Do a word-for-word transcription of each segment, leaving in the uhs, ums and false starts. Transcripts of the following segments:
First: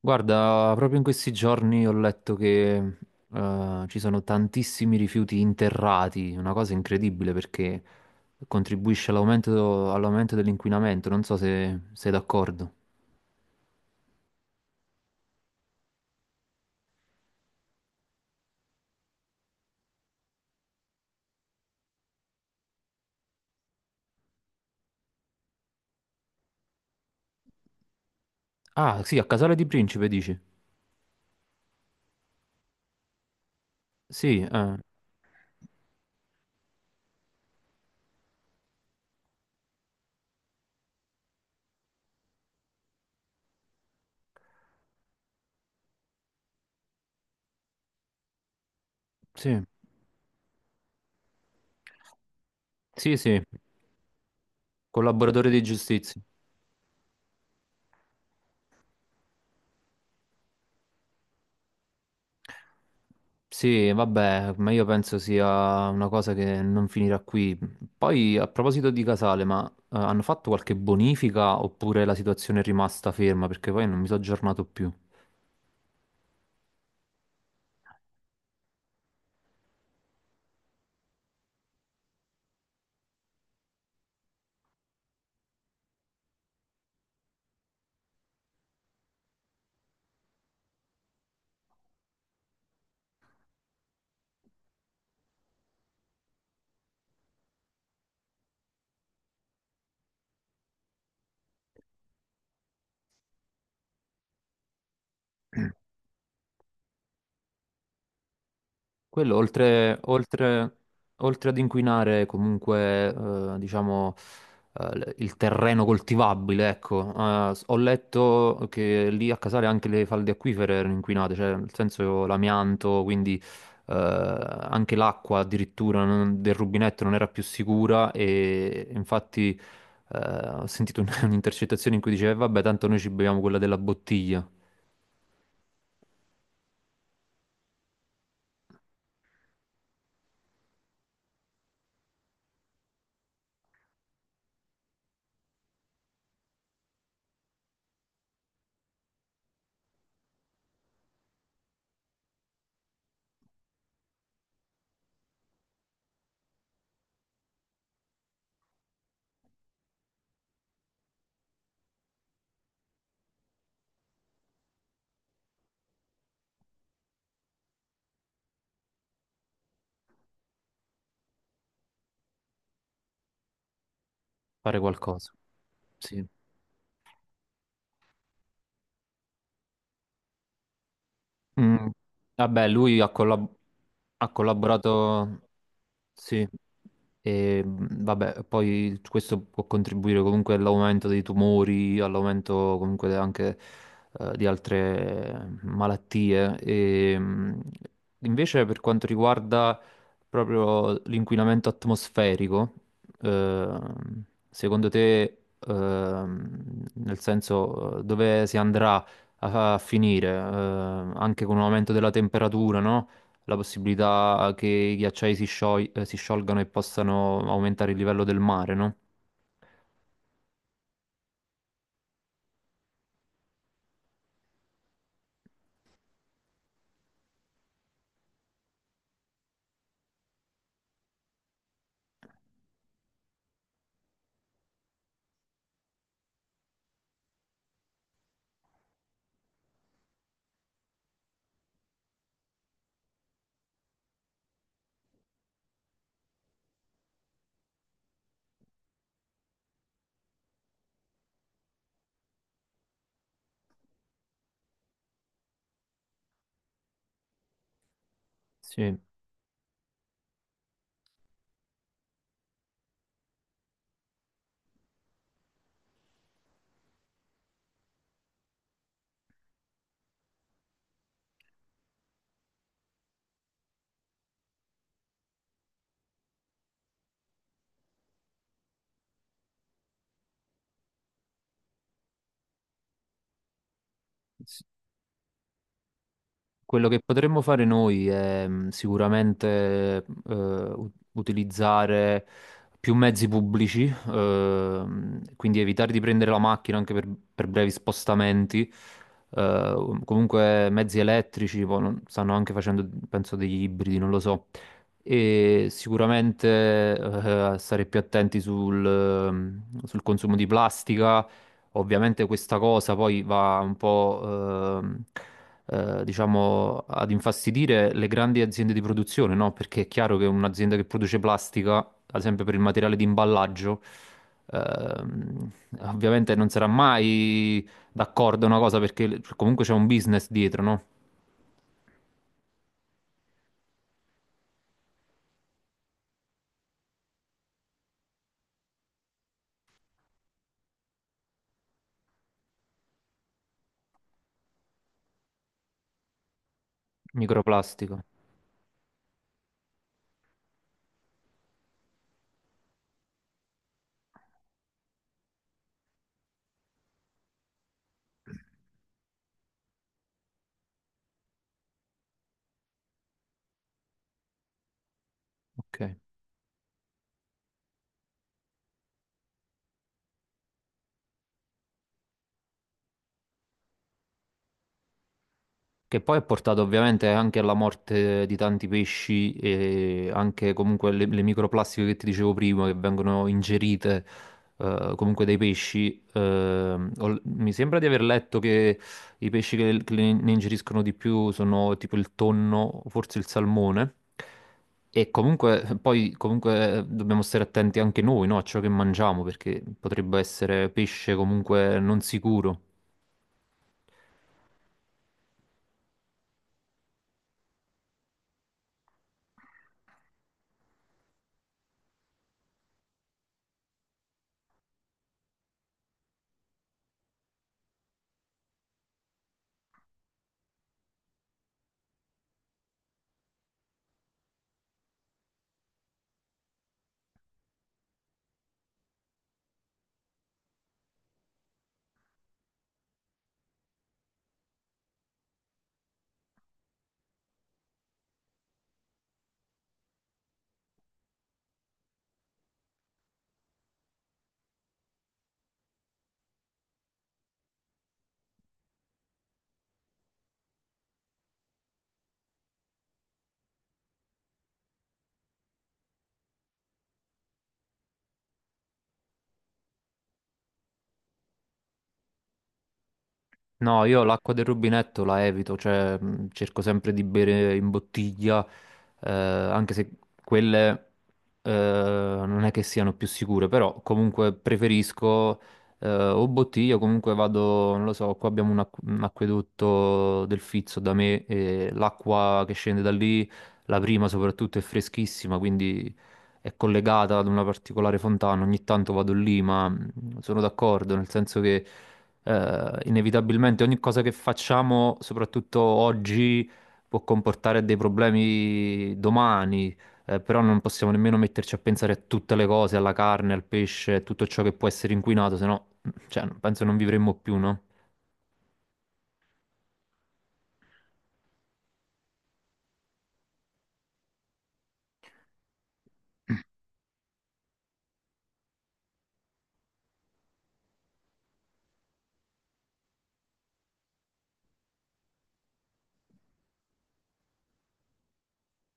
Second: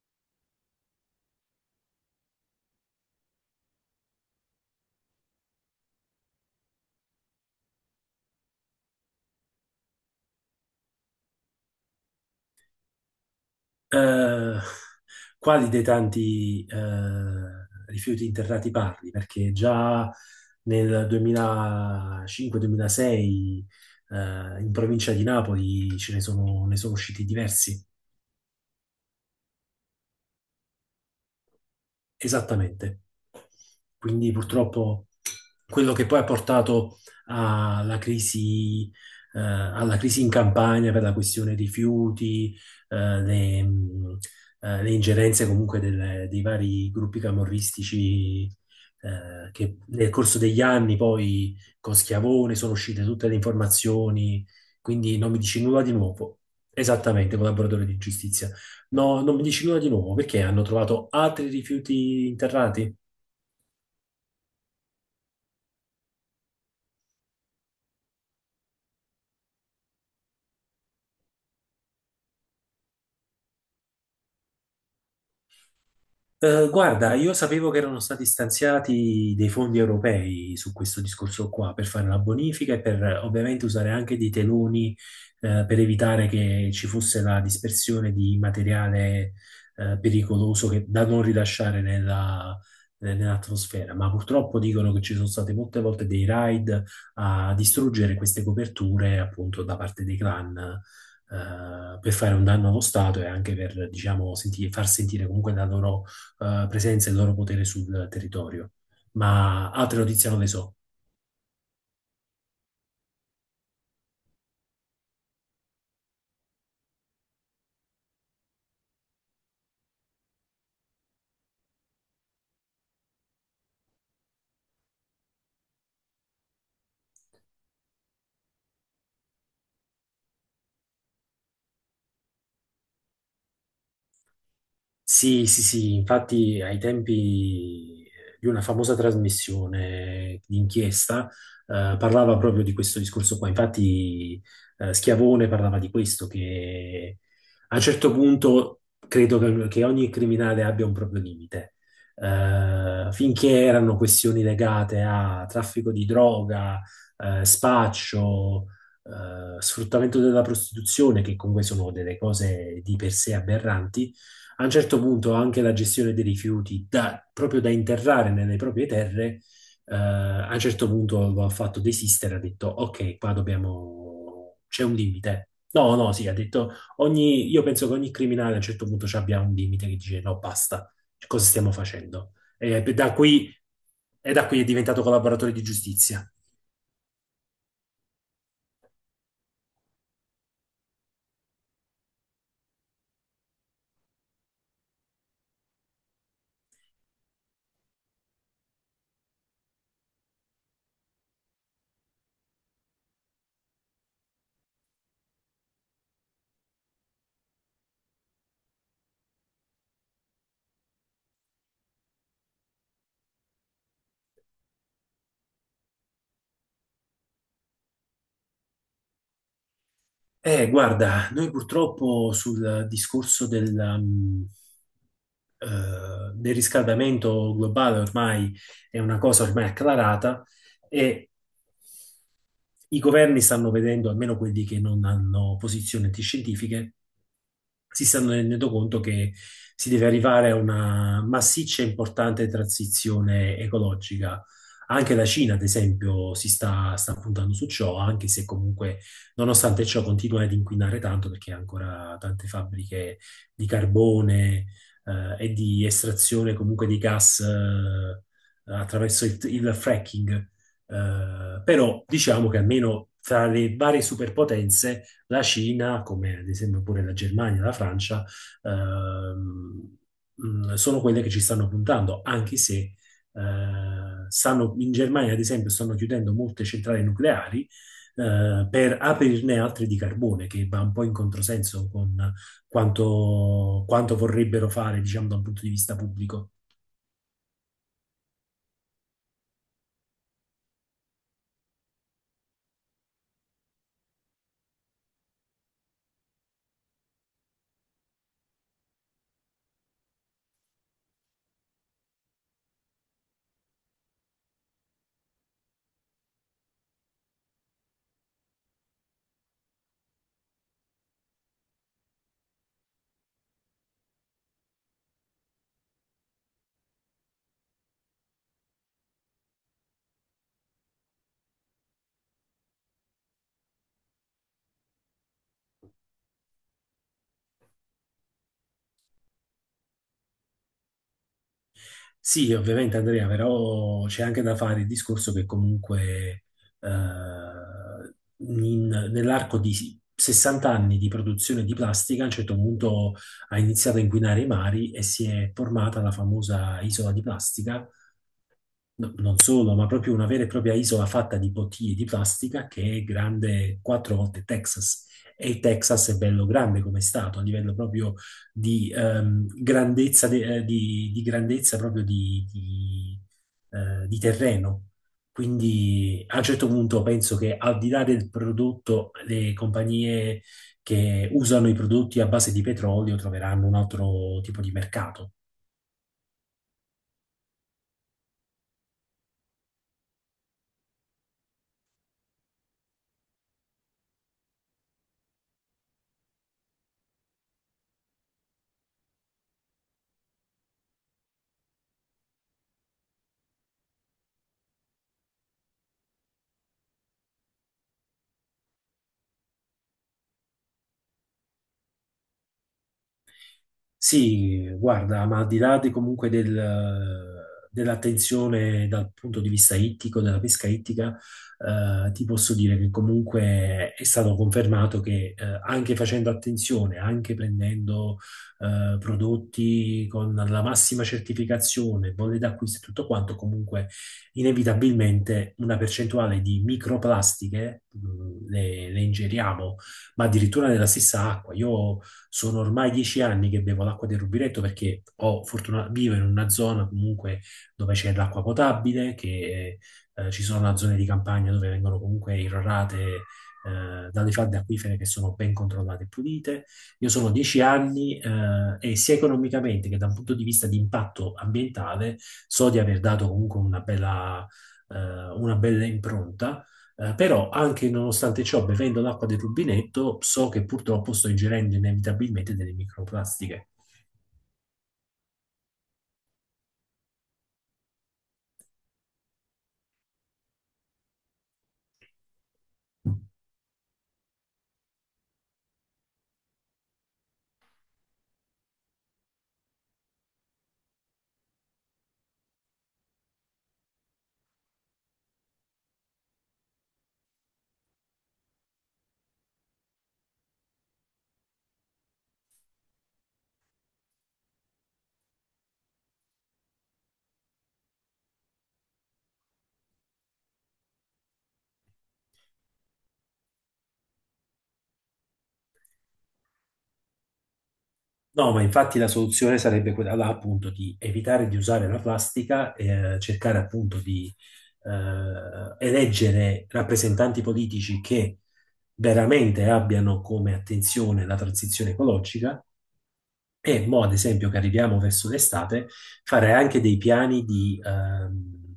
Guarda, proprio in questi giorni ho letto che eh, ci sono tantissimi rifiuti interrati, una cosa incredibile perché contribuisce all'aumento all'aumento dell'inquinamento, non so se sei d'accordo. Eh, quali dei tanti eh, rifiuti interrati parli? Perché già nel duemilacinque-duemilasei eh, in provincia di Napoli ce ne sono, ne sono usciti diversi. Ah, sì, a Casale di Principe dici? Esattamente. Quindi Sì, eh, purtroppo quello che poi ha portato alla crisi, eh, alla crisi in Campania per la questione rifiuti, eh, le, mh, eh, le ingerenze comunque delle- dei vari gruppi camorristici, eh, sì, che nel corso degli anni poi con Schiavone sono uscite sì, tutte le sì, informazioni, quindi non mi collaboratore di dici nulla di giustizia. nuovo. Esattamente, collaboratore di giustizia. No, non mi dici nulla di nuovo perché hanno trovato altri rifiuti interrati? Sì, vabbè, ma io penso sia una cosa che non finirà qui. Poi, a proposito di Casale, ma eh, hanno fatto qualche bonifica oppure la situazione è rimasta ferma? Perché poi non mi sono aggiornato più. Eh, guarda, io sapevo che erano stati stanziati dei fondi europei su questo discorso qua per fare la bonifica e per eh, ovviamente usare anche dei teloni eh, per evitare che ci fosse la dispersione di materiale eh, pericoloso che- da non rilasciare nella- eh, nell'atmosfera. Ma purtroppo dicono che ci sono state molte volte dei raid a distruggere queste coperture appunto da parte dei clan. eh, per fare un danno allo Stato e anche per, diciamo, senti- far sentire comunque la loro eh, presenza e il loro potere sul territorio, Quello ma oltre, altre notizie non le so. oltre- Oltre ad inquinare comunque, eh, diciamo, eh, l- il terreno coltivabile, ecco, eh, s- ho letto che lì a Casale anche le falde acquifere erano inquinate, cioè nel senso l'amianto, quindi eh, anche l'acqua addirittura non- del rubinetto non era più sicura e infatti eh, ho sentito un- un'intercettazione in cui diceva, "Eh, vabbè, tanto noi ci beviamo quella della bottiglia, Sì, sì, sì, infatti ai tempi eh, di una famosa trasmissione di inchiesta eh, parlava proprio di questo discorso qua. Infatti eh, Schiavone parlava di questo, che a un certo punto credo che, che ogni criminale abbia un proprio limite. Eh, finché erano questioni legate a traffico di droga, eh, spaccio, eh, sfruttamento della prostituzione, che comunque sono delle cose di per sé aberranti, a un certo punto anche la gestione dei rifiuti, da- proprio da interrare nelle proprie terre, eh, a un certo punto lo ha fatto desistere, ha detto ok, qua dobbiamo, fare c'è un qualcosa." limite. No, no, Sì. sì, ha detto ogni... io penso che ogni criminale a un certo punto ci abbia un limite che dice no, basta, cosa stiamo Mm. facendo? Vabbè, E lui ha da qui, collaborato. Ha e da qui è diventato collaborato, collaboratore di giustizia. sì, e mh, vabbè, poi questo può contribuire comunque all'aumento dei tumori, all'aumento comunque anche eh, di altre malattie. E, mh, invece per quanto riguarda proprio l'inquinamento atmosferico, ehm, secondo te, ehm, nel senso eh, dove si andrà a, a finire, Ehm, anche con un aumento della temperatura, no? La possibilità che i ghiacciai si scioi- eh, si sciolgano e possano aumentare il livello del mare, no? Eh, guarda, noi purtroppo sul discorso del, um, eh, del riscaldamento globale ormai è una cosa ormai acclarata e i governi stanno vedendo, almeno quelli che non hanno posizioni antiscientifiche, si stanno rendendo conto che si deve arrivare a una massiccia e importante transizione ecologica. Anche la Cina, ad esempio, si sta, sta puntando su ciò, anche se comunque, nonostante ciò, continua ad inquinare tanto perché ha ancora tante fabbriche di carbone, eh, e di estrazione comunque di gas, eh, Sì. attraverso il, il fracking. Eh, però diciamo che almeno tra le varie superpotenze la Cina, come ad esempio pure la Germania, la Francia, ehm, mh, sono quelle che ci stanno puntando, anche se eh, stanno, in Germania, ad esempio, stanno chiudendo molte centrali nucleari eh, per aprirne altre di carbone, che va un po' in controsenso con quanto, quanto vorrebbero fare, diciamo, da un punto di vista pubblico. Quello che potremmo fare noi è mh, sicuramente eh, u- utilizzare più mezzi pubblici, ehm, quindi evitare di prendere la macchina anche per, per brevi spostamenti. eh, comunque mezzi elettrici, poi non- stanno anche facendo, penso, degli ibridi, non lo so. E sicuramente eh, stare più attenti sul, ehm, sul consumo di plastica. Ovviamente questa cosa poi va un po', ehm, eh, diciamo, ad infastidire le grandi aziende di produzione, no? Perché è chiaro che un'azienda che produce plastica, ad esempio per il materiale di imballaggio, ehm, ovviamente non sarà mai d'accordo una cosa perché comunque c'è un business dietro, no? Sì, ovviamente Andrea, però c'è anche da fare il discorso che comunque eh, in- nell'arco di sessanta anni di produzione di plastica a un certo punto ha iniziato a inquinare i mari e si è formata la famosa isola di plastica. Microplastica. No- non solo, ma proprio una vera e propria isola fatta di bottiglie di plastica che è grande quattro volte Texas. E il Texas è bello grande come stato, a livello proprio di ehm, grandezza, de- eh, di, di grandezza proprio di, di, eh, di terreno. Ok. Quindi a un certo punto penso che al di là del prodotto, le compagnie che usano i prodotti a base di petrolio troveranno un altro tipo di mercato. Che poi ha portato ovviamente anche alla morte di tanti pesci e anche comunque le, le microplastiche che ti dicevo prima che vengono ingerite eh, comunque dai pesci. Ehm, ho- mi sembra di aver letto che i pesci che, che ne ne ingeriscono di più sono tipo il tonno, forse il salmone. E comunque poi comunque eh, dobbiamo stare attenti anche noi, no, a ciò che mangiamo perché potrebbe essere pesce comunque non sicuro. Sì, guarda, ma al di là di comunque del- dell'attenzione dal punto di vista ittico, della pesca ittica, eh, ti posso dire che comunque è stato confermato che eh, anche facendo attenzione, anche prendendo eh, prodotti con la massima certificazione, bolle d'acquisto e tutto quanto, comunque inevitabilmente una percentuale di microplastiche mh, le le ingeriamo ma addirittura nella stessa acqua. Io sono ormai dieci anni che bevo l'acqua del rubinetto perché ho fortuna, vivo in una zona comunque dove c'è l'acqua potabile, che eh, ci sono zone di campagna dove vengono comunque irrorate eh, dalle falde acquifere che sono ben controllate e pulite. Io sono dieci anni eh, e sia economicamente che da un punto di vista di impatto ambientale so di aver dato comunque una bella, eh, una bella impronta eh, però anche nonostante ciò, bevendo l'acqua del rubinetto, so che purtroppo sto ingerendo inevitabilmente delle microplastiche. No, io l'acqua del rubinetto la evito, cioè mh, cerco sempre di bere in bottiglia, eh, anche se quelle eh, non è che siano più sicure, però comunque preferisco eh, o bottiglia, o comunque vado, non lo so, qua abbiamo un, acqu- un acquedotto del Fizzo da me e l'acqua che scende da lì, la prima soprattutto è freschissima, quindi è collegata ad una particolare fontana, ogni tanto vado lì, ma mh, sono d'accordo, nel senso che eh, inevitabilmente ogni cosa che facciamo, soprattutto oggi, può comportare dei problemi domani, eh, però non possiamo nemmeno metterci a pensare a tutte le cose, alla carne, al pesce, a tutto ciò che può essere inquinato, se no, cioè, penso non vivremmo più, no? No, ma infatti la soluzione sarebbe quella là, appunto, di evitare di usare la plastica e eh, cercare appunto di eh, eleggere rappresentanti politici che veramente abbiano come attenzione la transizione ecologica e mo, ad esempio, che arriviamo verso l'estate, fare anche dei piani di ehm,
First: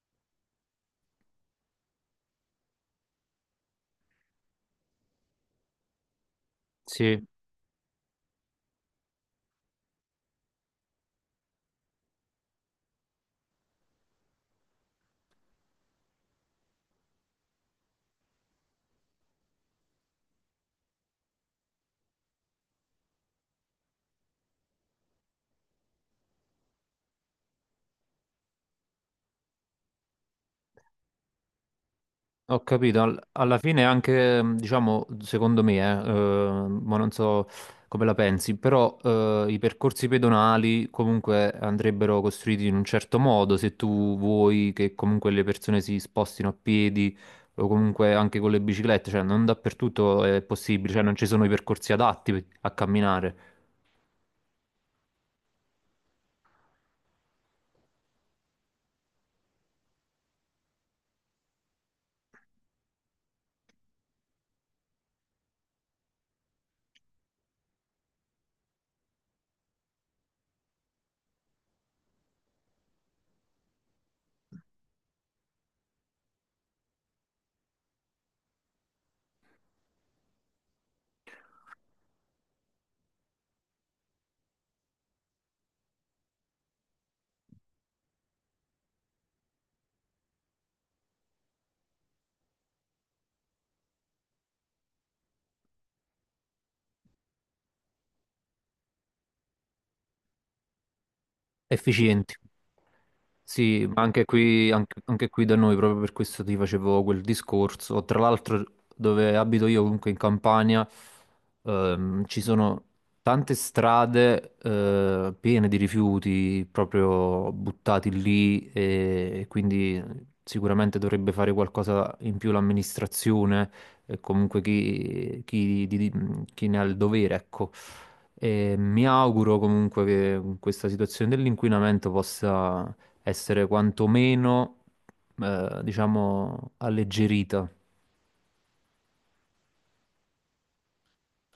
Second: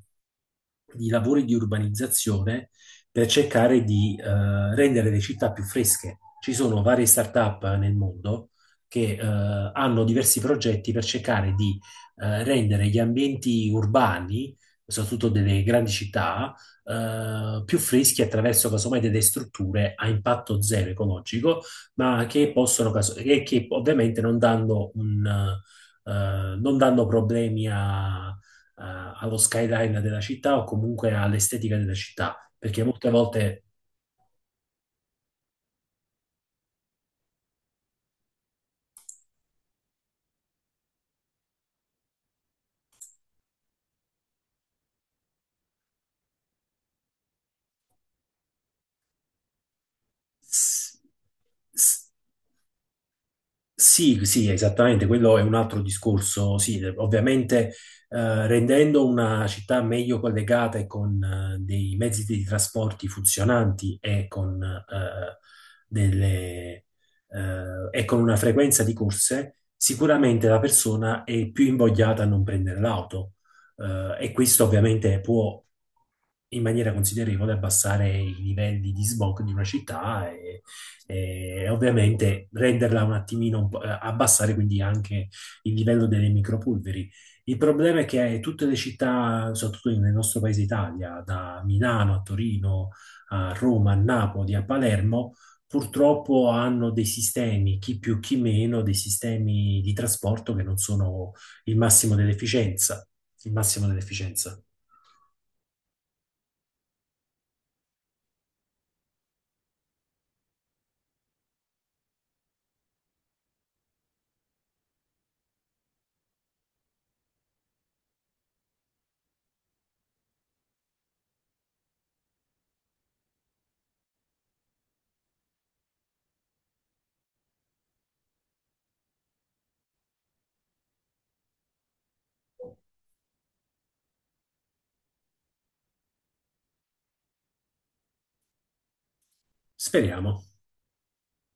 di lavori di urbanizzazione per cercare di eh, rendere le città più fresche. Ci sono varie Sì. start-up nel mondo che eh, hanno diversi progetti per cercare di eh, rendere gli ambienti urbani, soprattutto delle grandi città, eh, più freschi attraverso casomai delle strutture a impatto zero ecologico, ma che possono, caso- e che ovviamente non danno un, eh, non danno problemi a allo skyline della città o comunque all'estetica della città, Ho perché capito, molte al- alla volte fine anche, mh, diciamo, secondo me, eh, eh, ma non so come la pensi, però eh, i percorsi pedonali comunque andrebbero costruiti in un certo modo, se tu vuoi che comunque le persone si spostino a piedi o comunque anche con le biciclette, cioè non dappertutto è possibile, s- cioè non ci sono i percorsi s- adatti a camminare. sì, sì, esattamente, quello è un altro discorso, sì, ovviamente eh, rendendo una città meglio collegata e con eh, dei mezzi di trasporti funzionanti e con, eh, delle, eh, e con una frequenza di corse, sicuramente la persona è più invogliata a non prendere l'auto. Eh, e questo ovviamente può in maniera considerevole abbassare i livelli di smog di una città e, e ovviamente renderla un attimino, un po', eh, abbassare quindi anche il livello delle micropolveri. Il problema è che tutte le città, soprattutto nel nostro paese Italia, da Milano a Torino, a Roma, a Napoli, a Palermo, purtroppo hanno dei sistemi, chi più chi meno, dei sistemi di trasporto che non sono il massimo Efficienti. dell'efficienza. Il Sì, massimo ma anche dell'efficienza. qui, anche, anche qui da noi, proprio per questo ti facevo quel discorso. Tra l'altro, dove abito io, comunque in Campania, ehm, ci sono tante strade, eh, piene di rifiuti proprio buttati lì e quindi sicuramente dovrebbe fare qualcosa in più l'amministrazione e comunque chi, chi- di- di- chi ne ha il dovere, ecco. E mi auguro comunque che questa situazione dell'inquinamento possa essere quantomeno, eh, diciamo, alleggerita. Speriamo.